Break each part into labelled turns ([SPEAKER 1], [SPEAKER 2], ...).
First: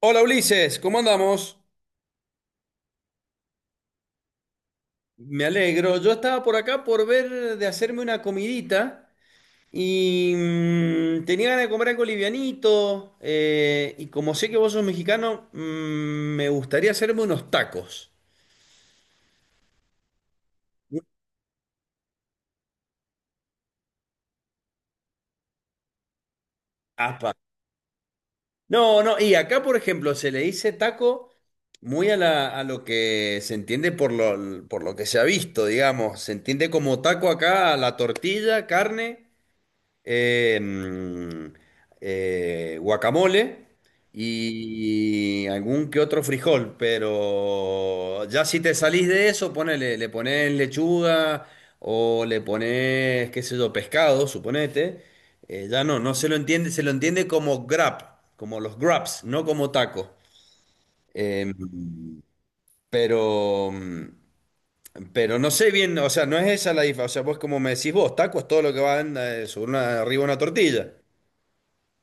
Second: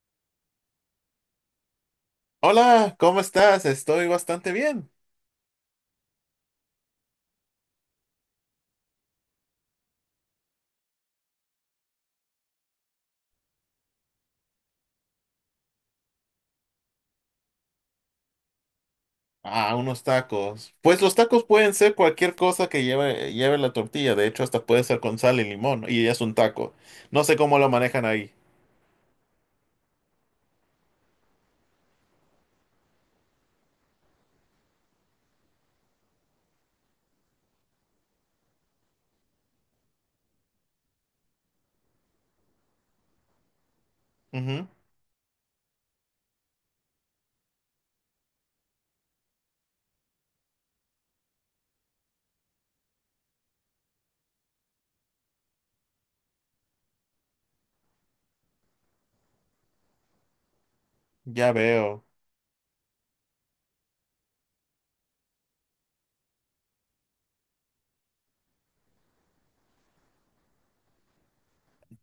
[SPEAKER 1] Hola Ulises, ¿cómo andamos?
[SPEAKER 2] Hola, ¿cómo estás? Estoy bastante bien.
[SPEAKER 1] Me alegro. Yo estaba por acá por ver de hacerme una comidita y tenía ganas de comer algo livianito. Y como sé que vos sos mexicano, me gustaría hacerme unos tacos.
[SPEAKER 2] Ah, unos tacos. Pues los tacos pueden ser cualquier cosa que lleve la tortilla. De hecho, hasta puede ser con sal y limón. Y ya es un taco. No
[SPEAKER 1] Apa.
[SPEAKER 2] sé cómo lo manejan ahí.
[SPEAKER 1] No, no, y acá por ejemplo se le dice taco muy a lo que se entiende por por lo que se ha visto, digamos. Se entiende como taco acá a la tortilla, carne. em, Guacamole
[SPEAKER 2] Ujú,
[SPEAKER 1] y algún que otro frijol, pero ya si te salís de eso, ponele, le pones lechuga o le pones, qué sé yo, pescado, suponete, ya no, no se lo entiende, se lo entiende como grab, como los grabs, no como taco. Em,
[SPEAKER 2] ya veo.
[SPEAKER 1] pero, mm, pero no sé bien, o sea, no es esa la diferencia, o sea, vos como me decís vos, taco es todo lo que va arriba de una tortilla.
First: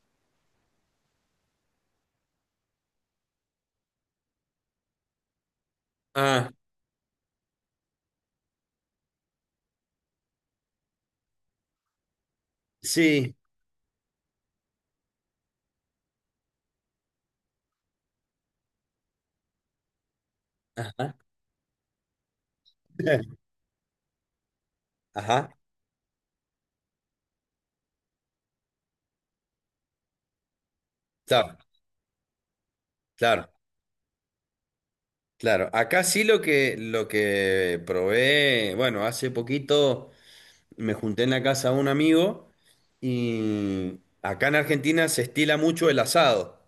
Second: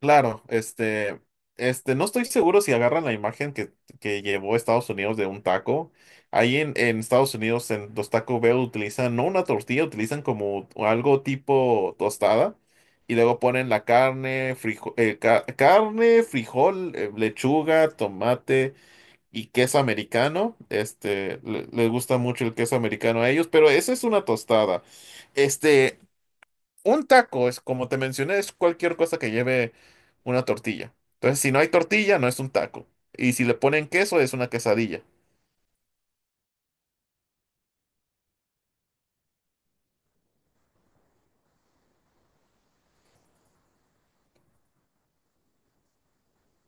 [SPEAKER 2] Claro, no estoy seguro si agarran la imagen que llevó Estados Unidos de un taco.
[SPEAKER 1] Ah,
[SPEAKER 2] Ahí en Estados Unidos, en los Taco Bell utilizan no una tortilla, utilizan como algo tipo tostada y
[SPEAKER 1] sí.
[SPEAKER 2] luego ponen la carne, carne, frijol, lechuga, tomate y queso americano.
[SPEAKER 1] Ajá.
[SPEAKER 2] Les gusta mucho el queso americano a ellos, pero esa es una tostada.
[SPEAKER 1] Ajá,
[SPEAKER 2] Este, un taco es, como te mencioné, es cualquier cosa que lleve una tortilla. Entonces, si
[SPEAKER 1] claro,
[SPEAKER 2] no hay tortilla, no es un taco. Y si
[SPEAKER 1] claro,
[SPEAKER 2] le ponen queso, es una quesadilla.
[SPEAKER 1] claro. Acá sí lo que probé, bueno, hace poquito me junté en la casa de un amigo y acá en Argentina se estila mucho el asado.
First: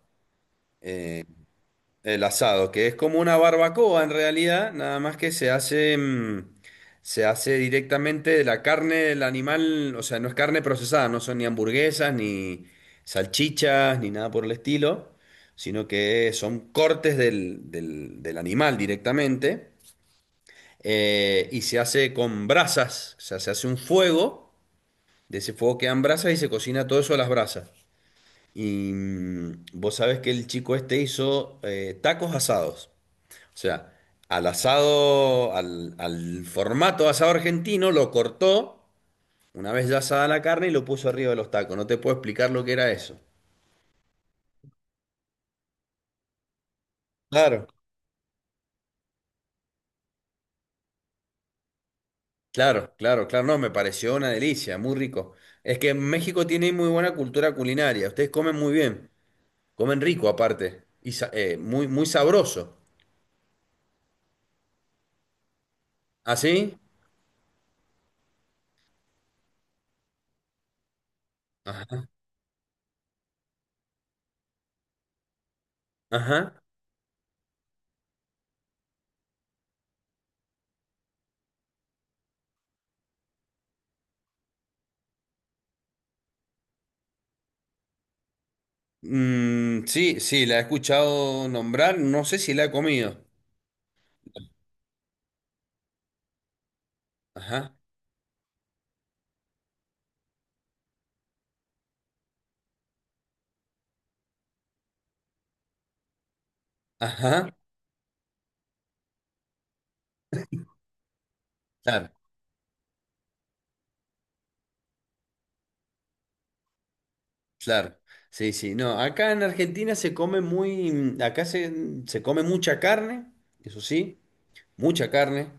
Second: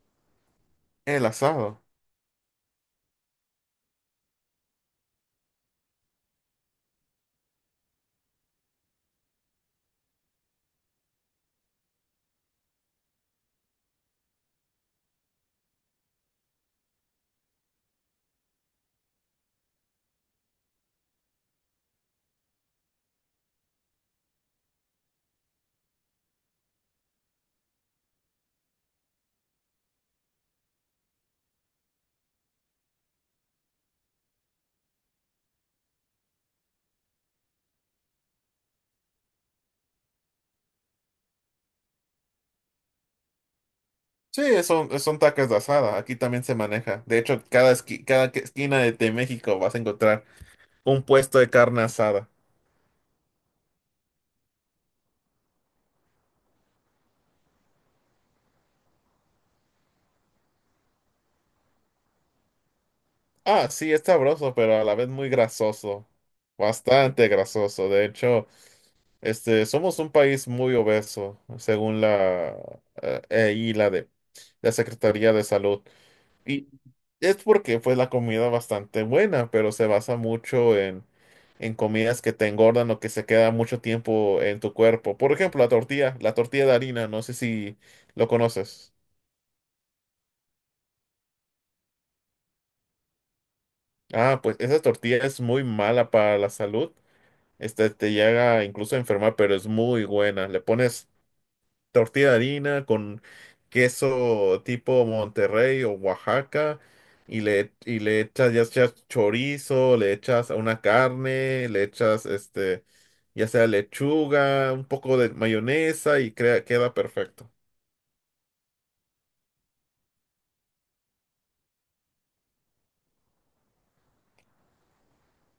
[SPEAKER 2] El asado.
[SPEAKER 1] El asado, que es como una barbacoa en realidad, nada más que se hace directamente de la carne del animal, o sea, no es carne procesada, no son ni hamburguesas, ni salchichas, ni nada por el estilo, sino que son cortes del animal directamente, y se hace con brasas, o sea, se hace un fuego, de ese fuego quedan brasas y se cocina todo eso a las brasas. Y vos sabés que el chico este hizo tacos asados. O sea, al asado, al formato asado argentino, lo cortó una vez ya asada la carne y lo puso arriba de los tacos. No te puedo explicar lo que era eso.
[SPEAKER 2] Sí, son tacos de asada. Aquí también se maneja. De hecho,
[SPEAKER 1] Claro.
[SPEAKER 2] cada, esqui- cada que- esquina de México vas a encontrar un puesto de carne asada.
[SPEAKER 1] Claro, claro, claro, no, me pareció una delicia, muy rico. Es que México tiene muy buena cultura culinaria, ustedes comen muy bien, comen rico aparte, y muy, muy sabroso.
[SPEAKER 2] Ah, sí, es sabroso, pero a la vez muy grasoso.
[SPEAKER 1] ¿Así?
[SPEAKER 2] Bastante grasoso. De hecho, somos un país muy obeso, según
[SPEAKER 1] Ajá,
[SPEAKER 2] la, y la de la Secretaría de Salud.
[SPEAKER 1] ajá.
[SPEAKER 2] Y es porque fue la comida bastante buena, pero se basa mucho en comidas que te engordan o que se queda mucho tiempo en tu cuerpo. Por ejemplo, la tortilla de harina, no sé si lo conoces.
[SPEAKER 1] Mm, sí, sí, la he escuchado nombrar, no sé si la he comido.
[SPEAKER 2] Ah, pues esa tortilla es muy mala para la salud.
[SPEAKER 1] Ajá,
[SPEAKER 2] Te llega incluso a enfermar, pero es muy buena. Le pones tortilla de harina con queso tipo Monterrey o Oaxaca y
[SPEAKER 1] ajá,
[SPEAKER 2] le echas, ya sea chorizo, le echas a una carne, le
[SPEAKER 1] claro.
[SPEAKER 2] echas ya sea lechuga, un poco de mayonesa y crea, queda perfecto.
[SPEAKER 1] Claro, sí, sí. No, acá en Argentina se come muy, mm, acá se, mm, se come mucha carne, eso sí, mucha carne.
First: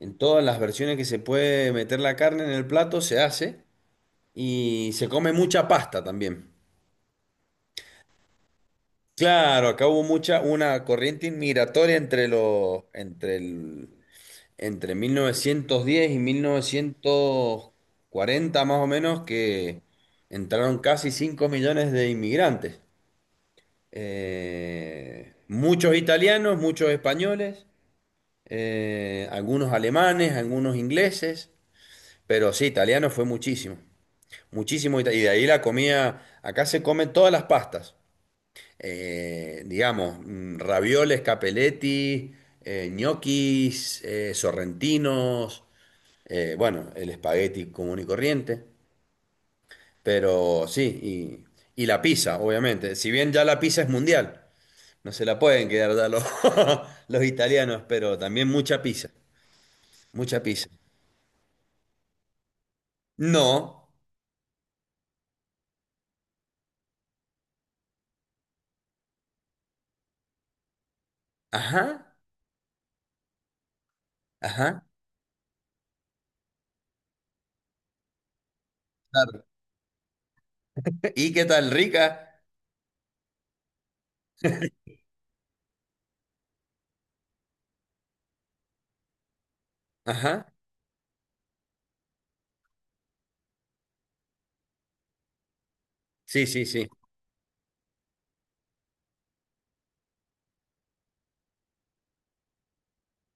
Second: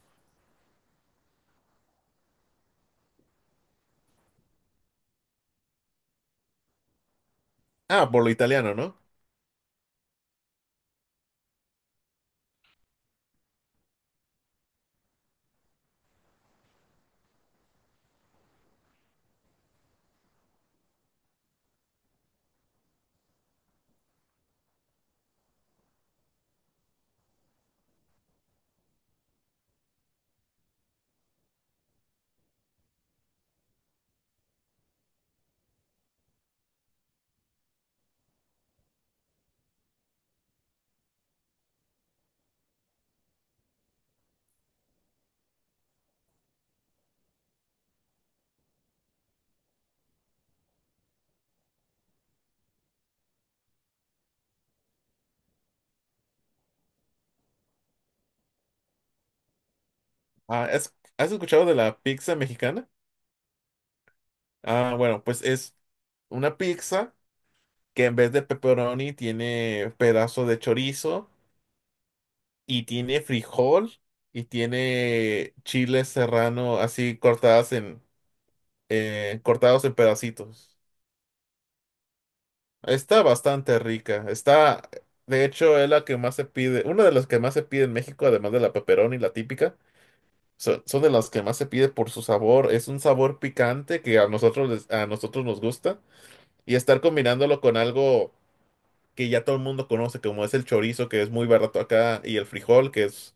[SPEAKER 1] En todas las versiones que se puede meter la carne en el plato se hace y se come mucha pasta también.
[SPEAKER 2] Ah, por lo italiano, ¿no?
[SPEAKER 1] Claro, acá hubo mucha, una corriente inmigratoria entre los, entre el, entre 1910 y 1940 más o menos que entraron casi 5 millones de inmigrantes. Muchos italianos, muchos españoles, algunos alemanes, algunos ingleses, pero sí, italiano fue muchísimo, muchísimo, y de ahí la comida, acá se comen todas las pastas, ravioles, capeletti, ñoquis, sorrentinos, bueno, el espagueti común y corriente, pero sí, y la pizza, obviamente, si bien ya la pizza es mundial. No se la pueden quedar ya los, los italianos, pero también mucha pizza, mucha
[SPEAKER 2] Ah,
[SPEAKER 1] pizza.
[SPEAKER 2] has escuchado de la pizza mexicana?
[SPEAKER 1] No,
[SPEAKER 2] Ah, bueno, pues es una pizza que en vez de pepperoni tiene pedazo de chorizo
[SPEAKER 1] ajá,
[SPEAKER 2] y tiene frijol y
[SPEAKER 1] ajá,
[SPEAKER 2] tiene chile serrano así cortadas en
[SPEAKER 1] claro.
[SPEAKER 2] cortados en pedacitos.
[SPEAKER 1] ¿Y qué tal, rica?
[SPEAKER 2] Está bastante rica. Está, de hecho, es la que más se pide, una de las que más se pide en México, además de la pepperoni, la típica.
[SPEAKER 1] Ajá,
[SPEAKER 2] Son de las que más se pide por su sabor. Es un sabor picante que a a nosotros nos gusta.
[SPEAKER 1] sí, sí,
[SPEAKER 2] Y
[SPEAKER 1] sí.
[SPEAKER 2] estar combinándolo con algo que ya todo el mundo conoce, como es el chorizo, que es muy barato acá, y el frijol, que es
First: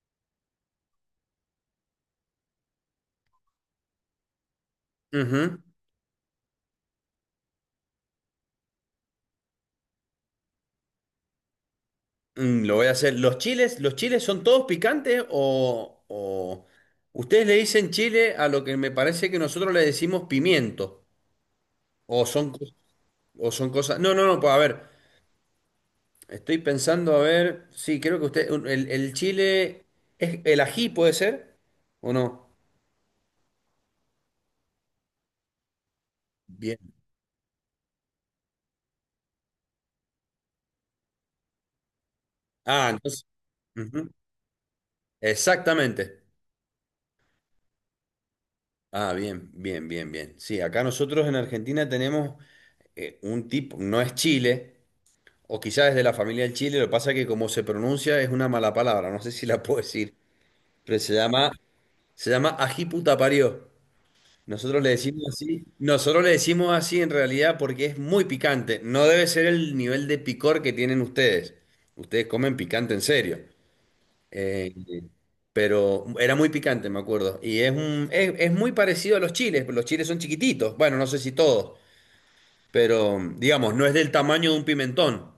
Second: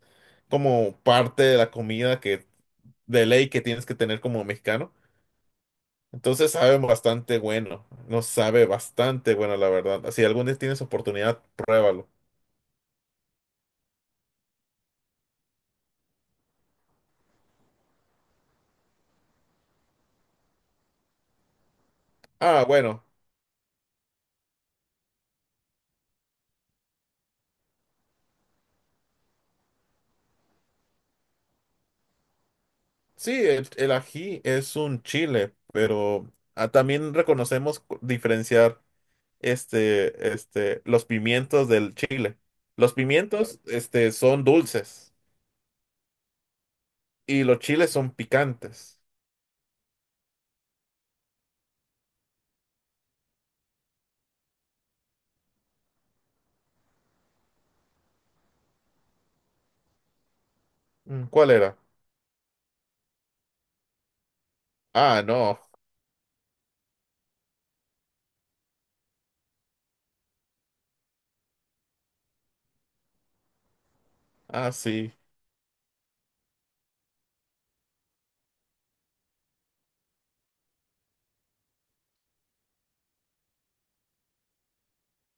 [SPEAKER 2] como parte de la comida que de ley que tienes que tener como mexicano.
[SPEAKER 1] Ujú.
[SPEAKER 2] Entonces sabe bastante bueno, nos sabe bastante bueno, la verdad. Si algún día tienes oportunidad, pruébalo.
[SPEAKER 1] Lo voy a hacer. ¿Los chiles son todos picantes, o... ¿Ustedes le dicen chile a lo que me parece que nosotros le decimos pimiento? ¿O son,
[SPEAKER 2] Ah,
[SPEAKER 1] cos-
[SPEAKER 2] bueno,
[SPEAKER 1] o son cosas? No, no, no, pues a ver. Estoy pensando, a ver, sí, creo que usted, el chile, ¿es el ají puede ser? ¿O no?
[SPEAKER 2] sí, el ají es un chile, pero ah,
[SPEAKER 1] Bien.
[SPEAKER 2] también reconocemos diferenciar los pimientos del chile.
[SPEAKER 1] Ah,
[SPEAKER 2] Los
[SPEAKER 1] entonces.
[SPEAKER 2] pimientos,
[SPEAKER 1] Ujú.
[SPEAKER 2] son dulces
[SPEAKER 1] Exactamente.
[SPEAKER 2] y los chiles son picantes.
[SPEAKER 1] Ah, bien, bien, bien, bien. Sí, acá nosotros en Argentina tenemos un tipo, no es chile, o quizás es de la familia del chile, lo que pasa es que como se pronuncia es una mala palabra, no sé si la puedo decir, pero se
[SPEAKER 2] Mm,
[SPEAKER 1] llama,
[SPEAKER 2] ¿cuál era?
[SPEAKER 1] se llama ají puta parió. Nosotros le
[SPEAKER 2] Ah,
[SPEAKER 1] decimos
[SPEAKER 2] no.
[SPEAKER 1] así, nosotros le decimos así en realidad porque es muy picante. No debe ser el nivel de picor que tienen ustedes. Ustedes comen picante en serio.
[SPEAKER 2] Ah,
[SPEAKER 1] Eh,
[SPEAKER 2] sí.
[SPEAKER 1] pero era muy picante, me acuerdo. Y es muy parecido a los chiles. Los chiles son chiquititos. Bueno, no sé si todos, pero digamos, no es del tamaño de un pimentón.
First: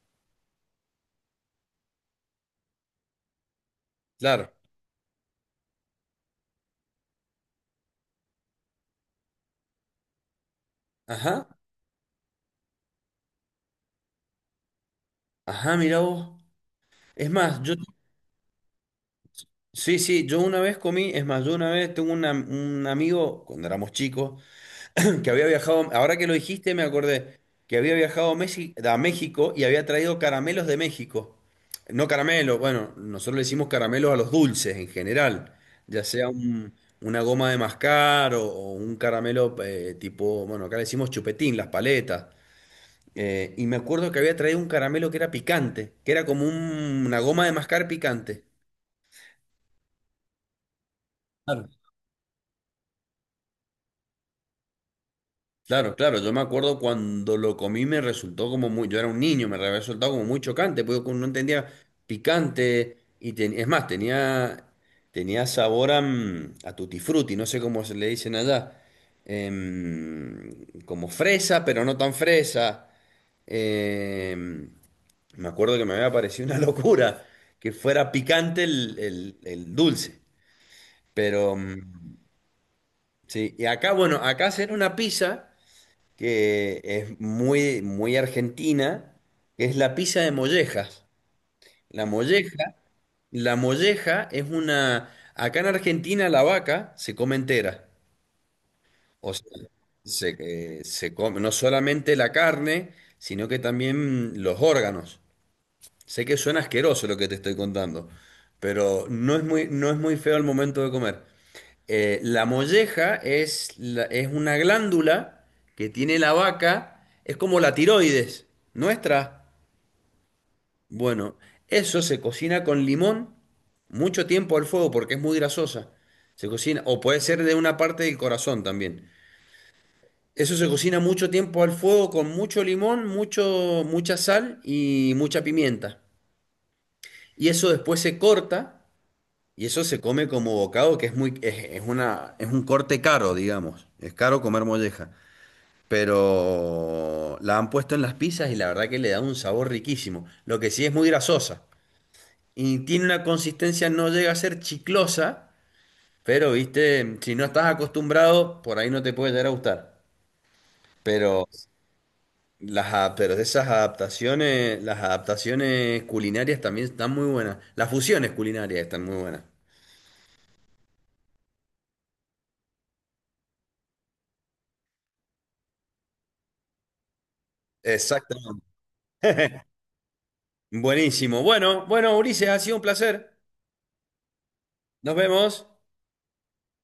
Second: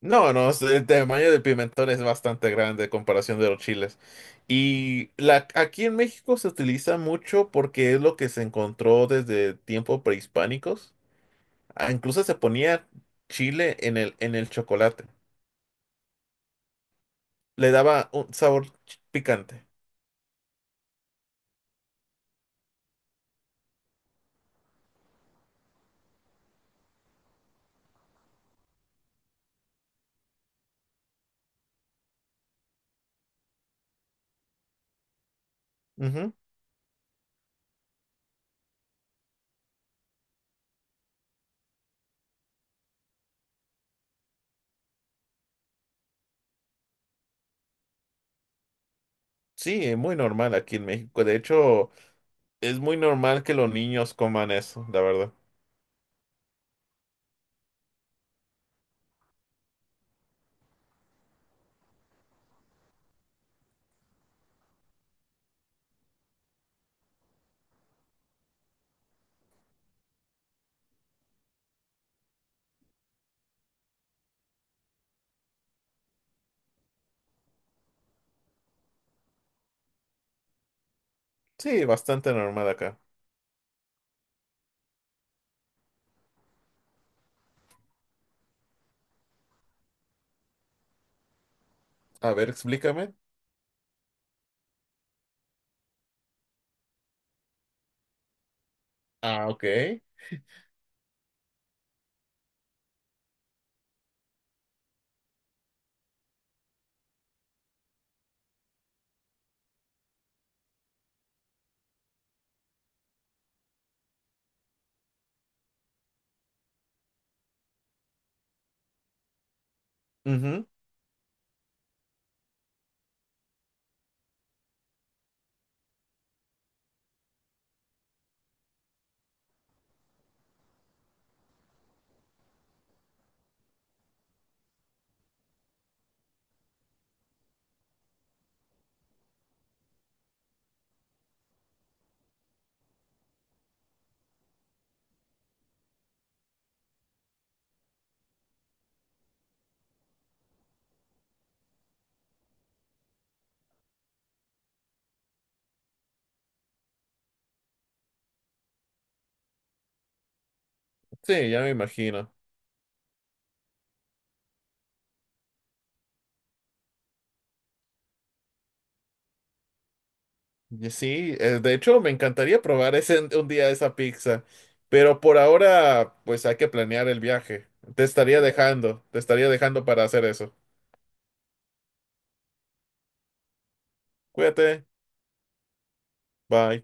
[SPEAKER 2] No, no, el tamaño del pimentón es bastante grande en comparación de los chiles.
[SPEAKER 1] Claro.
[SPEAKER 2] Y la, aquí en México se utiliza mucho porque es lo que se encontró desde tiempos prehispánicos.
[SPEAKER 1] Ajá.
[SPEAKER 2] Ah, incluso se ponía chile en en el chocolate.
[SPEAKER 1] Ajá, mira vos. Es más,
[SPEAKER 2] Le
[SPEAKER 1] yo,
[SPEAKER 2] daba un sabor picante.
[SPEAKER 1] sí, sí, yo una vez comí, es más, yo una vez tengo un amigo, cuando éramos chicos, que había viajado, ahora que lo dijiste, me acordé que había viajado a México y había traído caramelos de México. No caramelos, bueno, nosotros le decimos caramelos a los dulces en general, ya sea
[SPEAKER 2] Ujú.
[SPEAKER 1] una goma de mascar o un caramelo tipo, bueno, acá le decimos chupetín, las paletas. Y me acuerdo que había traído un caramelo que era picante, que era como una goma de mascar picante.
[SPEAKER 2] Sí, es muy normal aquí en México. De hecho, es muy normal que los niños coman eso, la verdad.
[SPEAKER 1] Claro, claro, yo me acuerdo cuando lo comí me resultó como muy, yo era un niño, me había resultado como muy chocante, porque como no entendía picante y es más, tenía sabor a tutti frutti, no sé cómo se le dicen allá, em, como fresa, pero no tan fresa. em, Me acuerdo que me había parecido una locura que fuera picante el, el dulce, pero
[SPEAKER 2] Sí, bastante normal acá.
[SPEAKER 1] sí, y acá, bueno, acá hacer una pizza que es muy, muy argentina, que es la pizza de mollejas. La
[SPEAKER 2] A ver,
[SPEAKER 1] molleja,
[SPEAKER 2] explícame.
[SPEAKER 1] la molleja es una, acá en Argentina la vaca se come entera. O sea,
[SPEAKER 2] Ah, ok.
[SPEAKER 1] se, se come no solamente la carne, sino que también los órganos. Sé que suena asqueroso lo que te estoy contando, pero no es muy feo al momento de comer. La molleja es, es una glándula que tiene la vaca, es como la tiroides nuestra.
[SPEAKER 2] Ujú.
[SPEAKER 1] Bueno, eso se cocina con limón mucho tiempo al fuego porque es muy grasosa. Se cocina, o puede ser de una parte del corazón también. Eso se cocina mucho tiempo al fuego con mucho limón, mucha sal y mucha pimienta. Y eso después se corta y eso se come como bocado, que es muy, es una, es un corte caro, digamos. Es caro comer molleja. Pero la han puesto en las pizzas y la verdad que le da un sabor riquísimo. Lo que sí es muy grasosa y tiene una consistencia, no llega a ser chiclosa, pero viste, si no estás acostumbrado, por ahí no te puede llegar a gustar. Pero
[SPEAKER 2] Sí, ya me imagino.
[SPEAKER 1] pero esas adaptaciones, las adaptaciones culinarias también están muy buenas. Las fusiones culinarias están muy buenas.
[SPEAKER 2] Y sí, de hecho me encantaría probar ese, un día esa pizza, pero por ahora pues hay que planear el viaje.
[SPEAKER 1] Exactamente.
[SPEAKER 2] Te estaría dejando para hacer eso.
[SPEAKER 1] Buenísimo. Bueno, bueno, Ulises, ha sido un placer.
[SPEAKER 2] Cuídate,
[SPEAKER 1] Nos vemos.
[SPEAKER 2] bye.